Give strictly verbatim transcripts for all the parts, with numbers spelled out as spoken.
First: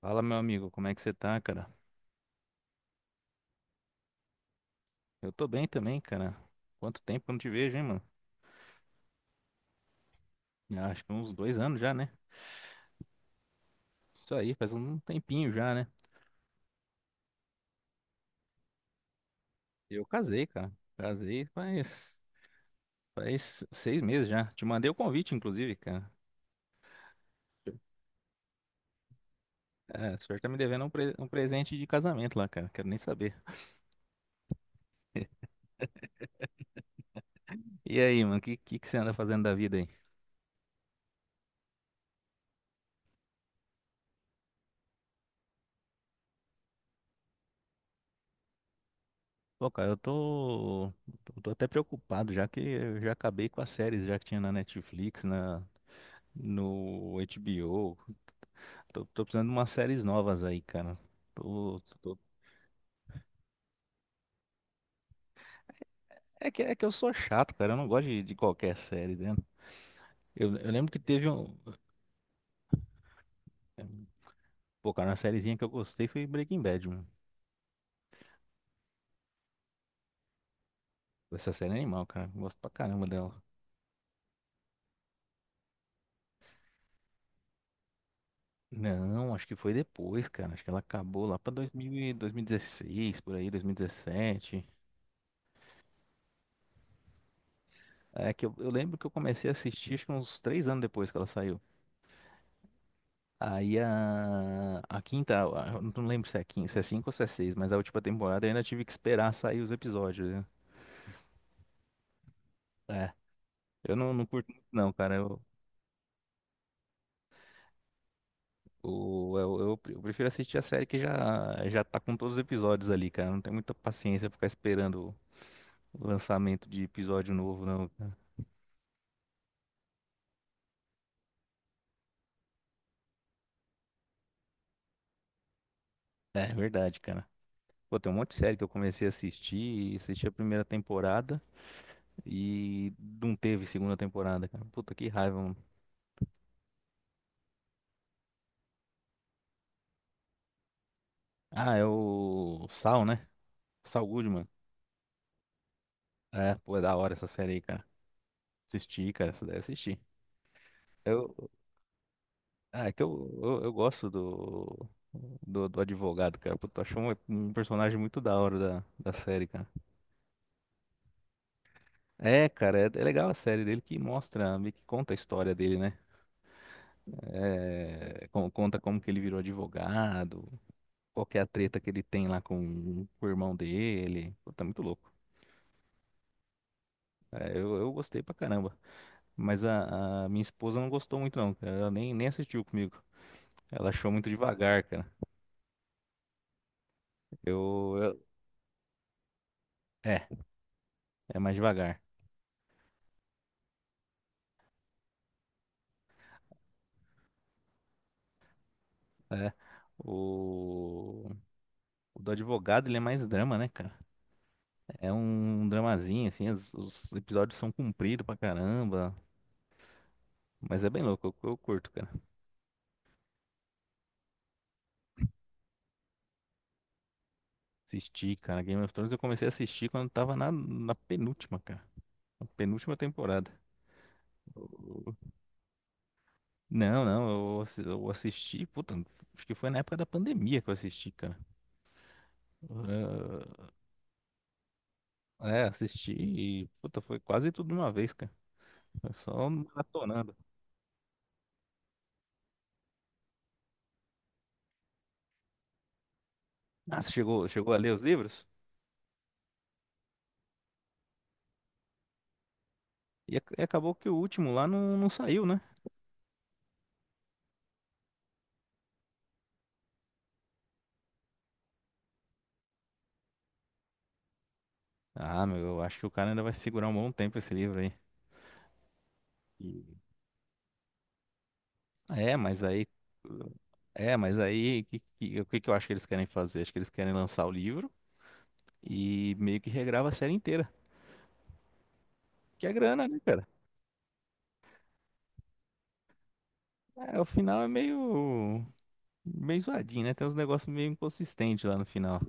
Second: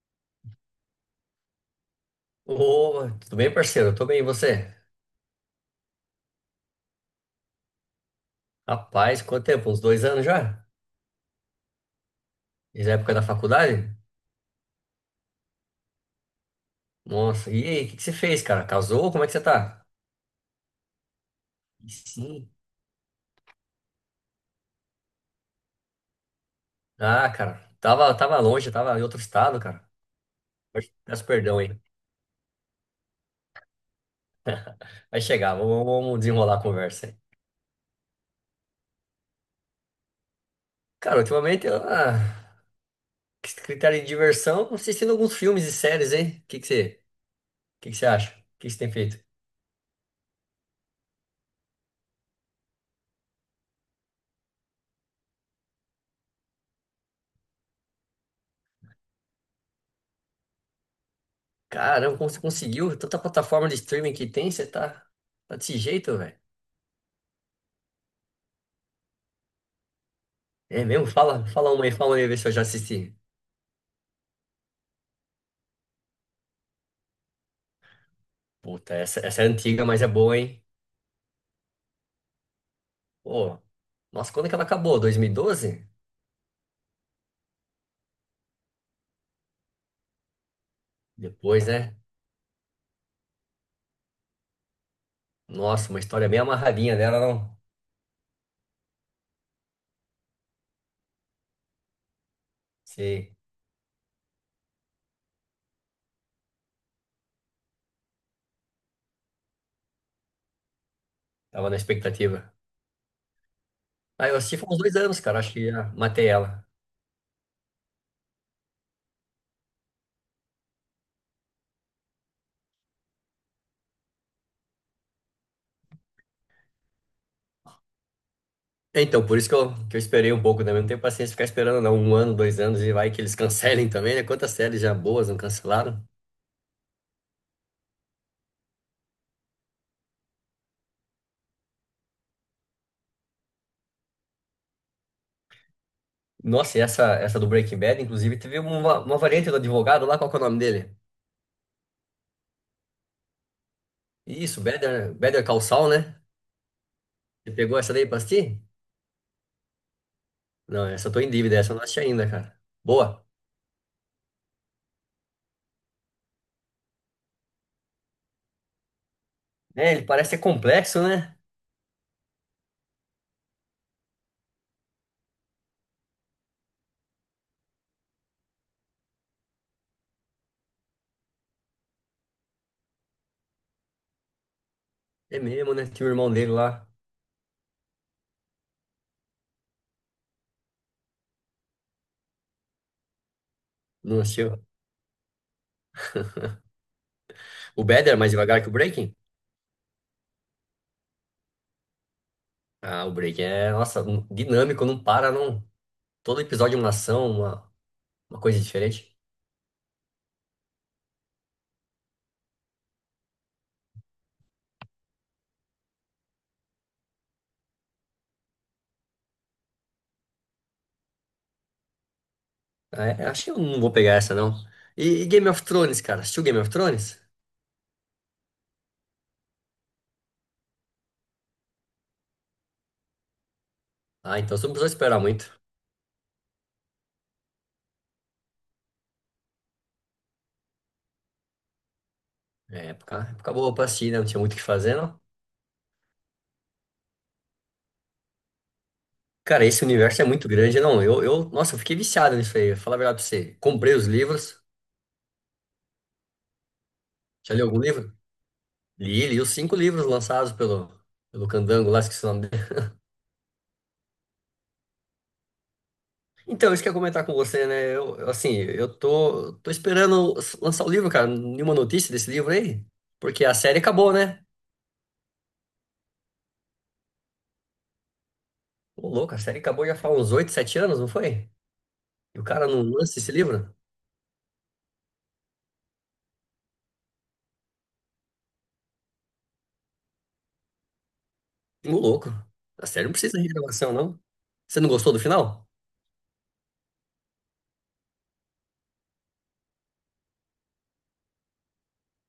Fala, meu amigo, como é que você tá, cara? Ô, tudo bem, parceiro? Eu tô bem, e você? Eu tô bem também, cara. Quanto tempo que eu não te vejo, hein, mano? Rapaz, quanto tempo? Uns dois anos já? Já, acho que uns dois anos já, né? Desde a época da faculdade? Isso aí, faz um tempinho já, né? Nossa, e aí, o que que você fez, cara? Casou? Como é que você tá? Eu casei, cara. Casei E faz, Sim. faz seis meses já. Te mandei o convite, inclusive, cara. Ah, cara, tava, tava longe, tava em outro estado, cara. É, o senhor tá me devendo Mas um, pre- Peço um perdão aí. presente de casamento lá, cara. Quero nem saber. Vai chegar, vamos, vamos desenrolar a conversa aí. E aí, mano, o que, que, que você anda fazendo da vida aí? Cara, ultimamente, eu, ah, critério de diversão, assistindo alguns filmes e séries, hein? O que que você, o que que você acha? O que que você tem feito? Pô, cara, eu tô, eu tô até preocupado, já que eu já acabei com as séries já que tinha na Netflix, na, no H B O. Tô, tô precisando de umas séries novas aí, cara. Tô- Caramba, tô- como você conseguiu? Tanta plataforma de streaming que tem, você tá, tá desse jeito, velho. É que, é que eu sou chato, cara. Eu não gosto de, de qualquer série, né? Eu, eu É lembro que mesmo? teve Fala, um. fala uma aí, fala uma aí, vê se eu já assisti. Pô, cara, uma sériezinha que eu gostei foi Breaking Bad, mano. Puta, essa, essa é antiga, mas é boa, hein? Essa série é animal, cara. Eu gosto pra caramba dela. Pô, nossa, quando que ela acabou? dois mil e doze? Não, acho que foi depois, cara. Acho que ela acabou lá pra Depois, dois mil, né? e dois mil e dezesseis, por aí, dois mil e dezessete. Nossa, uma história bem amarradinha dela, não? É que eu, eu lembro que eu comecei a assistir, acho que uns três anos depois que ela saiu. Sei, Aí a, a quinta, a- eu não lembro se é quinta, se é cinco ou se é seis, mas a última temporada eu ainda tive que esperar sair os episódios, né? tava na expectativa. É, eu não, não Ah, eu curto assisti muito faz uns não, dois cara. anos, cara, Eu, acho que já matei ela. o- eu, eu, pre- eu prefiro assistir a série que já, já tá com todos os episódios ali, cara. Eu não tenho muita paciência pra ficar esperando o lançamento de episódio novo, não. cara. Então, por isso que eu, que eu esperei um pouco também. Não tenho paciência de ficar esperando, não. Um ano, dois anos e vai que eles cancelem também, né? Quantas séries já boas não cancelaram? É verdade, cara. Pô, tem um monte de série que eu comecei a assistir, e assisti a primeira temporada e não teve segunda temporada, cara. Puta que raiva, mano. Nossa, e essa, essa do Breaking Bad, inclusive, teve uma, uma variante do advogado lá, qual que é o nome dele? Ah, é o Sal, né? Saul Goodman. Isso, Better, Better Call Saul, né? É, pô, é da hora essa Você série aí, pegou cara. essa daí pra assistir? Assisti, cara, essa daí eu assisti. Não, essa eu tô em Eu, dívida, essa eu não assisti ainda, cara. ah, é que Boa. eu, eu, eu gosto do, do, do advogado, cara. Puta, eu acho um, um personagem muito da hora da, da série, cara. É, ele parece ser complexo, né? É, cara, é, é legal a série dele que mostra, meio que conta a história dele, né? É, con- conta como que ele virou advogado, qual que é a treta que ele tem lá com, com o irmão dele. Puta, é muito louco. É mesmo, né? Tinha o irmão dele lá. É, eu, eu gostei pra caramba. Mas a, a minha esposa não gostou muito, não, cara. Ela nem, nem assistiu comigo. Ela achou Não muito assistiu. devagar, cara. O Eu, Better é eu- mais devagar que o Breaking? é, é mais devagar. Ah, o Breaking é, nossa, um- dinâmico, não para, não. Todo episódio é uma ação, uma, uma coisa diferente. É. O, o do advogado, ele é mais drama, né, cara? É um dramazinho, assim, as- os episódios são compridos pra caramba. Mas é bem louco, eu, eu curto, cara. Ah, é, acho que eu não vou pegar essa, não. E, e Game of Thrones, cara? Assistiu Game of Thrones? Assisti, cara. Game of Thrones eu comecei a assistir quando tava na, na penúltima, cara. Na penúltima temporada. Ah, então você não precisou Eu- esperar muito. Não, não, eu, assi- eu assisti, puta, acho que foi na época da pandemia que eu assisti, cara. É época, época boa pra assistir, né? Não tinha muito o que fazer. Ah, é, assisti, e, puta, foi quase tudo de uma vez, cara. Foi só Cara, esse universo é maratonando. muito grande, não. Eu, eu, nossa, eu fiquei viciado nisso aí. Falar a verdade pra você. Comprei os livros. Ah, você chegou, Já li chegou a algum ler os livro? livros? Li, li os cinco livros lançados pelo, pelo Candango, lá esqueci o nome dele. E, ac- e acabou que o último lá não, não saiu, né? Então, isso que eu ia comentar com você, né? Eu, eu, assim, eu tô, tô esperando lançar o livro, cara. Nenhuma notícia desse livro aí. Porque a série acabou, né? Ah, meu, eu acho que o cara ainda vai segurar um bom tempo esse livro aí. Ô, louco, a série acabou já E- faz uns oito, sete anos, não foi? É, E o mas cara não aí. lança esse livro? É, mas aí, que- que- o que, que eu acho que eles querem fazer? Acho que eles querem lançar o livro e meio que regrava a série inteira. Ô, louco. Que é A série grana, não né, precisa cara? de renovação, não. Você não gostou do final? É, o final é meio. meio zoadinho, né? Tem uns negócios meio inconsistentes lá no final.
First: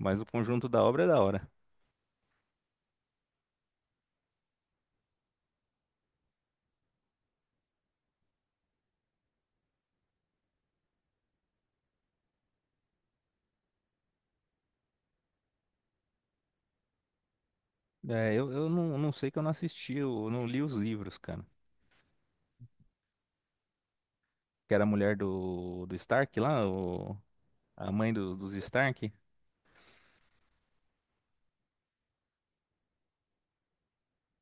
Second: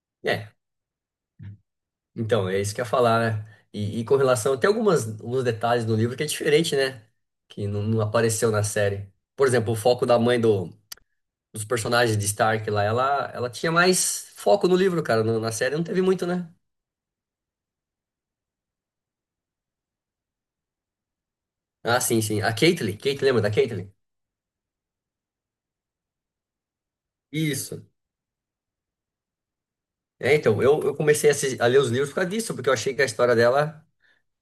Mas o É. conjunto da obra é da hora. Então, é isso que eu ia falar, né? E, e com relação, tem algumas, alguns detalhes no livro que é diferente, né? Que não, não apareceu na série. Por exemplo, o foco da mãe do, dos personagens de Stark lá, ela, ela tinha mais foco no livro, cara. No- na série não teve muito, né? É, eu, eu não, não sei que eu não assisti, eu não li os livros, cara. Ah, sim, sim. A Caitlyn, Caitlyn, lembra da Caitlyn? Que era a mulher do, do Stark lá, o- Isso. a mãe do- dos Stark. É, então, eu, eu comecei a, assis- a ler os livros por causa disso, porque eu achei que a história dela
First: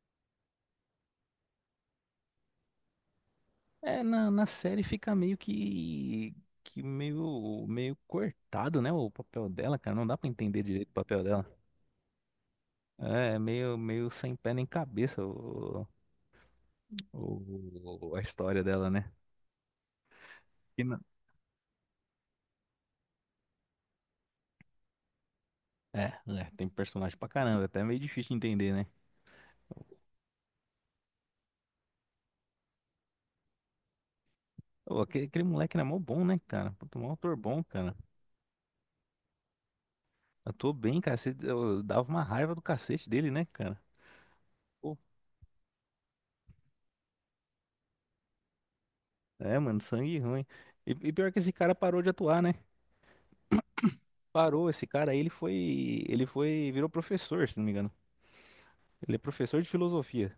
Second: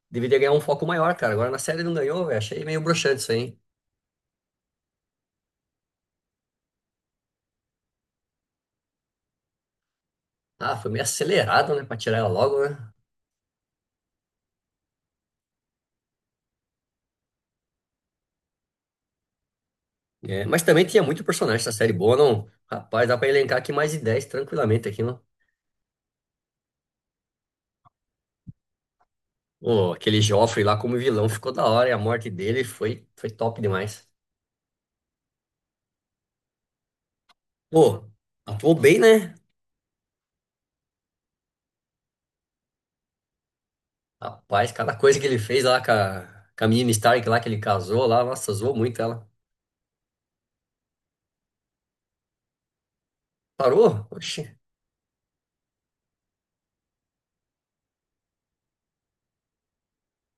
deveria ganhar um foco maior, cara. Agora na série não ganhou, velho. Achei meio broxante isso aí, hein? É, na, na série fica meio que, que meio, meio cortado, né, o papel dela, cara. Não dá pra entender Ah, direito foi o meio papel dela. acelerado, né? Pra tirar ela logo, né? É, é meio, meio sem pé nem cabeça o, o- a história dela, né? É, mas E também não- tinha muito personagem essa série boa, não? Rapaz, dá pra elencar aqui mais de dez tranquilamente aqui, não? É, é, Tem personagem pra caramba, até é meio difícil de entender, né? Ô, aquele Joffrey lá como vilão ficou da hora e a morte dele foi, foi top demais. Ô, aquele, aquele moleque era mó bom, né, cara? Puta, mó ator bom, cara. Pô, atuou bem, né? Atuou bem, cara. Você, eu dava uma raiva do cacete dele, né, cara? Rapaz, cada coisa que ele fez lá com a, com a menina Stark lá que ele casou lá, nossa, zoou muito ela. É, mano, sangue ruim. E, e pior que esse cara parou de atuar, né? Parou? Oxi, Parou, esse cara aí, ele foi, ele foi, virou professor, se não me engano. Ele é professor de filosofia.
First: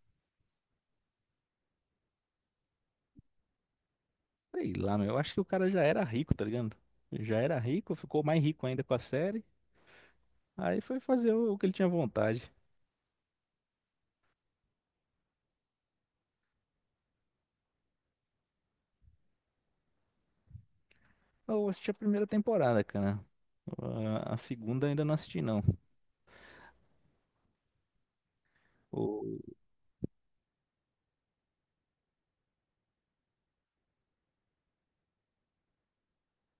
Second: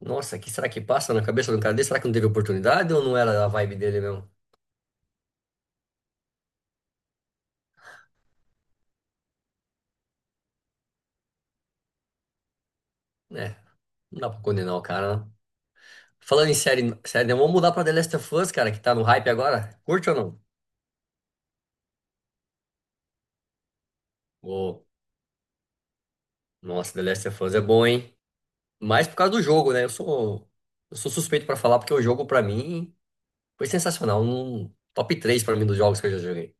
nossa, o que será que passa na cabeça do cara dele? Será que não teve oportunidade ou não era a vibe dele mesmo? Sei lá, meu, eu acho que o cara já era rico, tá ligado? Já era rico, ficou mais rico ainda com a série. Aí foi fazer o, o que ele tinha vontade. É, não dá pra condenar o cara, não. Falando em série, série, né, vamos mudar pra The Last of Us, cara, que tá no hype agora. Curte ou não? Eu assisti a primeira temporada, cara. A, a Ô, segunda ainda não assisti, não. nossa, The Last of Us é bom, hein? Mais por O, causa do jogo, né? Eu sou, eu sou suspeito pra falar, porque o jogo, pra mim, foi sensacional. Um top três pra mim dos jogos que eu já joguei.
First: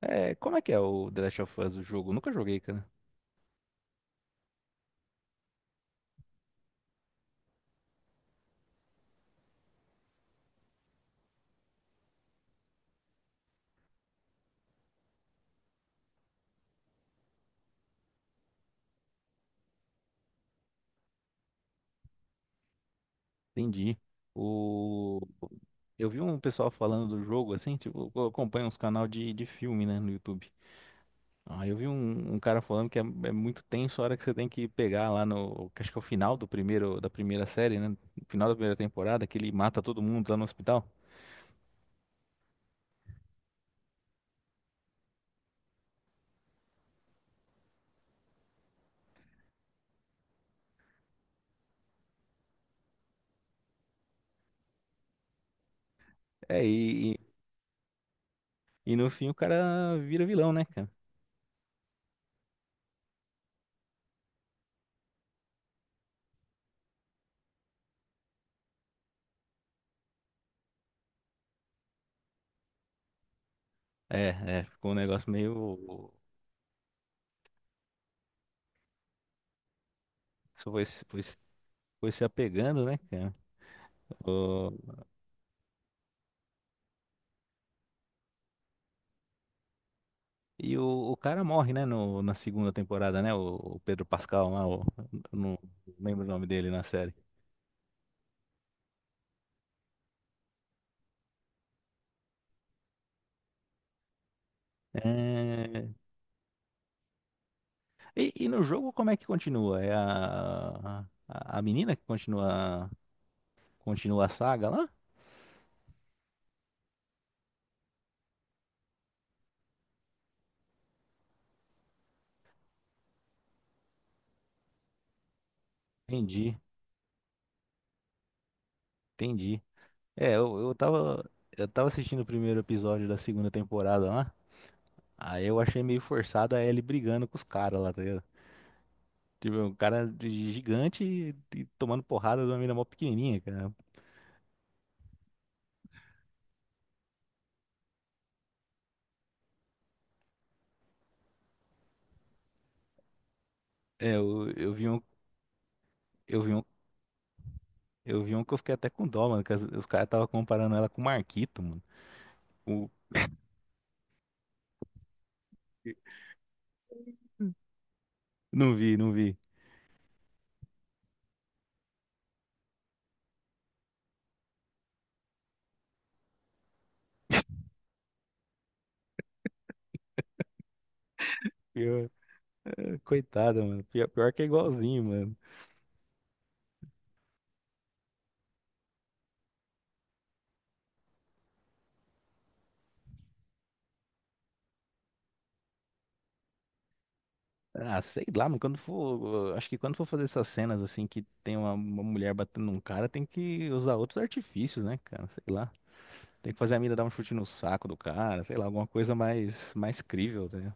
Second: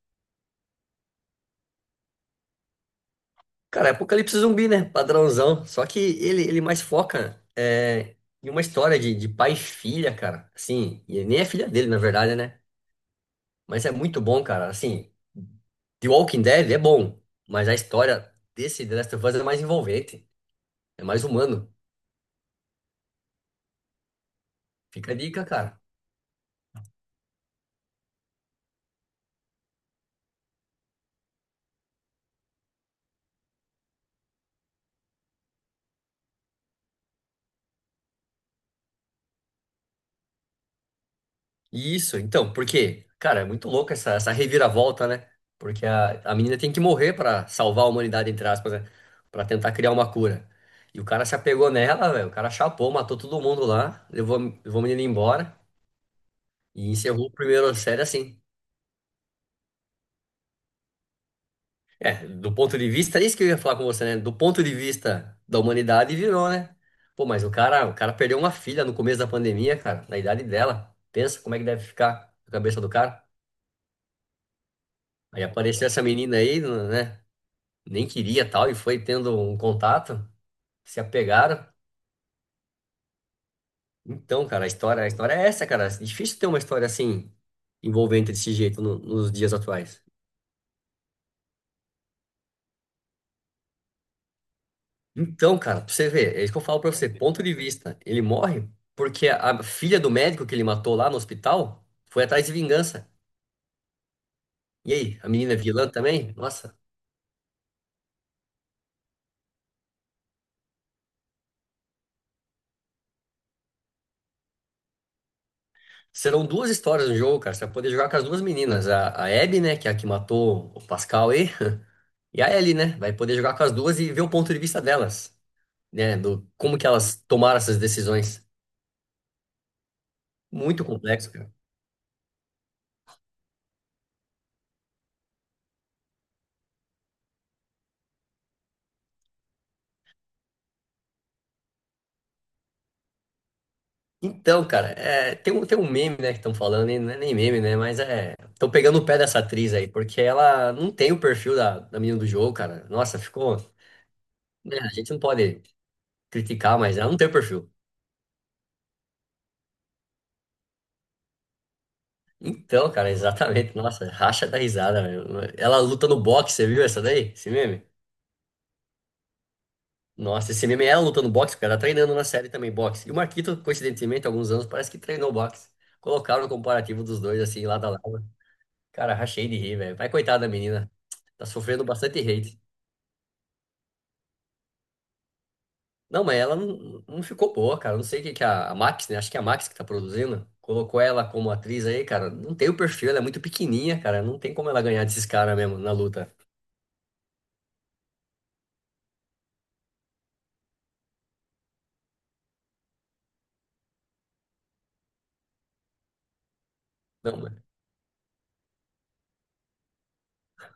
é, Como é que é o The Last of Us, o jogo? Nunca joguei, cara. Cara, é Apocalipse Zumbi, né? Padrãozão. Só que ele, ele mais foca é, em uma história de, de pai e filha, cara. Assim, e nem é filha dele, na verdade, né? Mas é muito bom, cara. Assim, The Walking Dead é bom, mas a história desse The Last of Us é mais envolvente, é mais humano. Entendi. Fica a O... dica, cara. Eu vi um pessoal falando do jogo, assim, tipo, eu acompanho uns canal de, de filme, né, no YouTube. Ah, eu vi um, um cara falando que é, é muito tenso a hora que você tem que pegar lá no, que acho que é o final do primeiro, da primeira série, né, no final da primeira temporada, que ele mata todo mundo lá no hospital. Isso, então, porque, cara, é muito louco essa, essa reviravolta, né? Porque a, a menina tem que morrer pra salvar a humanidade, entre aspas, né? Pra tentar criar uma cura. E o cara se apegou nela, velho. O cara chapou, matou todo mundo lá, levou, a- levou a menina embora É, e e, encerrou e, o primeiro série assim. e no fim o cara vira vilão, né, cara? É, do ponto de vista, é isso que eu ia falar com você, né? Do ponto de vista da humanidade, virou, né? Pô, mas o cara, o cara perdeu uma filha no começo da pandemia, cara, na idade dela. Pensa como é que deve ficar a cabeça do cara. É, é, ficou um negócio Aí apareceu essa meio... menina aí, né? Nem queria tal e foi tendo um contato, Isso foi, se se- foi, se- apegaram. foi se apegando, né, cara? Então, cara, a história, a história é essa, cara. É difícil ter uma história assim envolvente desse jeito no- nos dias atuais. E o, o cara morre, né, no, na segunda temporada, né? O, o Pedro Pascal lá, o- eu não Então, cara, pra você lembro o ver, é nome isso que eu dele falo na pra você, série. ponto de vista. Ele morre porque a filha do médico que ele matou lá no hospital foi atrás de vingança. E aí, a menina é vilã É, também? Nossa. E, e no jogo como é que continua? É a, a, a menina que continua, continua a saga lá? Serão duas histórias no jogo, cara. Você vai poder jogar com as duas meninas. A, a Abby, né, que é a que matou o Pascal aí. E a Ellie, né? Vai poder jogar com as duas e ver o ponto de vista delas, né, do Entendi, como que elas tomaram essas decisões. entendi. É, eu, eu Muito tava, complexo, cara. eu tava assistindo o primeiro episódio da segunda temporada lá. Aí eu achei meio forçado a Ellie brigando com os caras lá, tá ligado? Tipo, é um cara de gigante e, e tomando porrada de uma menina mó pequenininha, cara. Então, cara, é, tem um, tem um meme, né, que estão falando, e não é nem meme, né, mas é, estão pegando o pé dessa atriz aí, porque ela não tem o perfil da, da menina do jogo, cara. Nossa, ficou, É, eu, eu né, vi a um. gente não pode Eu vi um criticar, mas ela não tem o perfil. Eu vi um que eu fiquei até com dó, mano, que as- os caras estavam comparando ela com o Marquito, mano. O- Então, cara, exatamente, nossa, racha da risada, velho. Ela luta no boxe, você viu essa daí? Esse meme? Não vi, não vi. Nossa, esse meme é lutando no boxe, o cara tá treinando na série também boxe. E o Marquito, coincidentemente, há alguns anos, parece que treinou boxe. Colocaram o comparativo dos dois, assim, lado a lado. Cara, rachei de rir, velho. Vai, coitada da menina. Tá sofrendo Pior- bastante hate. Coitada, mano. Pior, pior que é igualzinho, mano. Não, mas ela não, não ficou boa, cara. Não sei o que que a, a Max, né? Acho que é a Max que tá produzindo. Colocou ela como atriz aí, cara. Não tem o perfil, ela é muito pequenininha, cara. Não tem como ela ganhar desses caras mesmo na luta. Ah, sei lá, mano. Quando for. Acho que quando for fazer essas cenas assim que tem uma, uma mulher batendo num cara, tem que usar outros artifícios, né, cara? Sei lá. Tem que fazer a mina dar um Não, chute no saco do cara, sei lá, alguma coisa mais, mais crível, né?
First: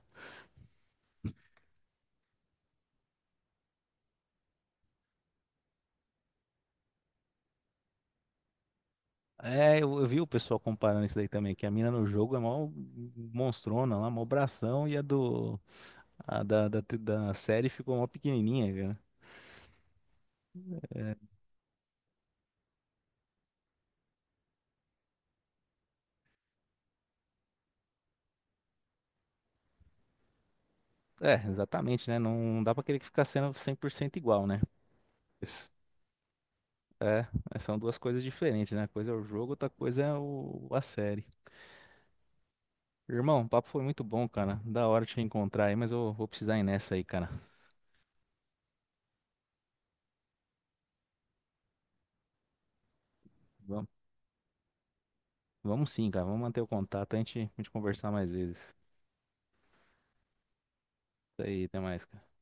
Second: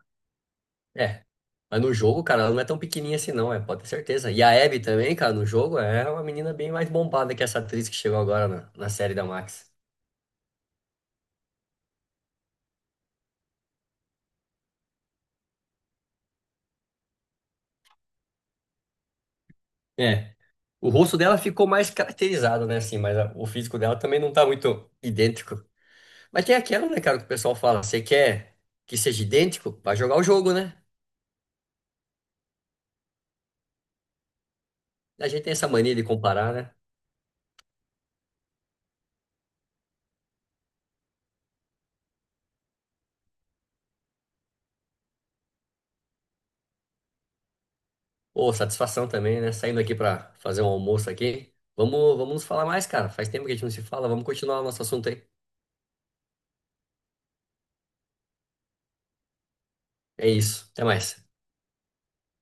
é. Mas no jogo, cara, ela não é tão pequenininha assim, não, é, pode ter certeza. E a Abby também, cara, no jogo é uma menina bem mais bombada que essa atriz que chegou agora na, na série da Max. É, eu, eu vi o pessoal comparando isso daí também, que a mina no jogo é mó monstrona lá, mó bração, e a do, A da, da, da série ficou mó pequenininha, cara. É. O rosto dela ficou mais caracterizado, né, assim, mas a- o físico dela também não tá muito idêntico. Mas tem aquela, né, cara, que o pessoal fala, você quer que seja idêntico? Vai jogar o jogo, né? É, é, exatamente, né? Não dá pra querer que ficar sendo cem por cento igual, né? A gente tem essa Mas, mania de comparar, né? é, mas são duas coisas diferentes, né? Uma coisa é o jogo, outra coisa é o, a série. Irmão, o papo foi muito bom, cara. Da hora te encontrar aí, mas eu vou precisar ir nessa aí, cara. Pô, satisfação também, né? Saindo aqui pra fazer um almoço aqui. Vamos, vamos nos falar mais, cara. Faz tempo que a gente não se Vamos, fala. Vamos continuar o nosso assunto aí. vamos sim, cara. Vamos manter o contato, a gente, a gente conversar mais vezes. É isso. Até mais. Isso aí, até mais, cara.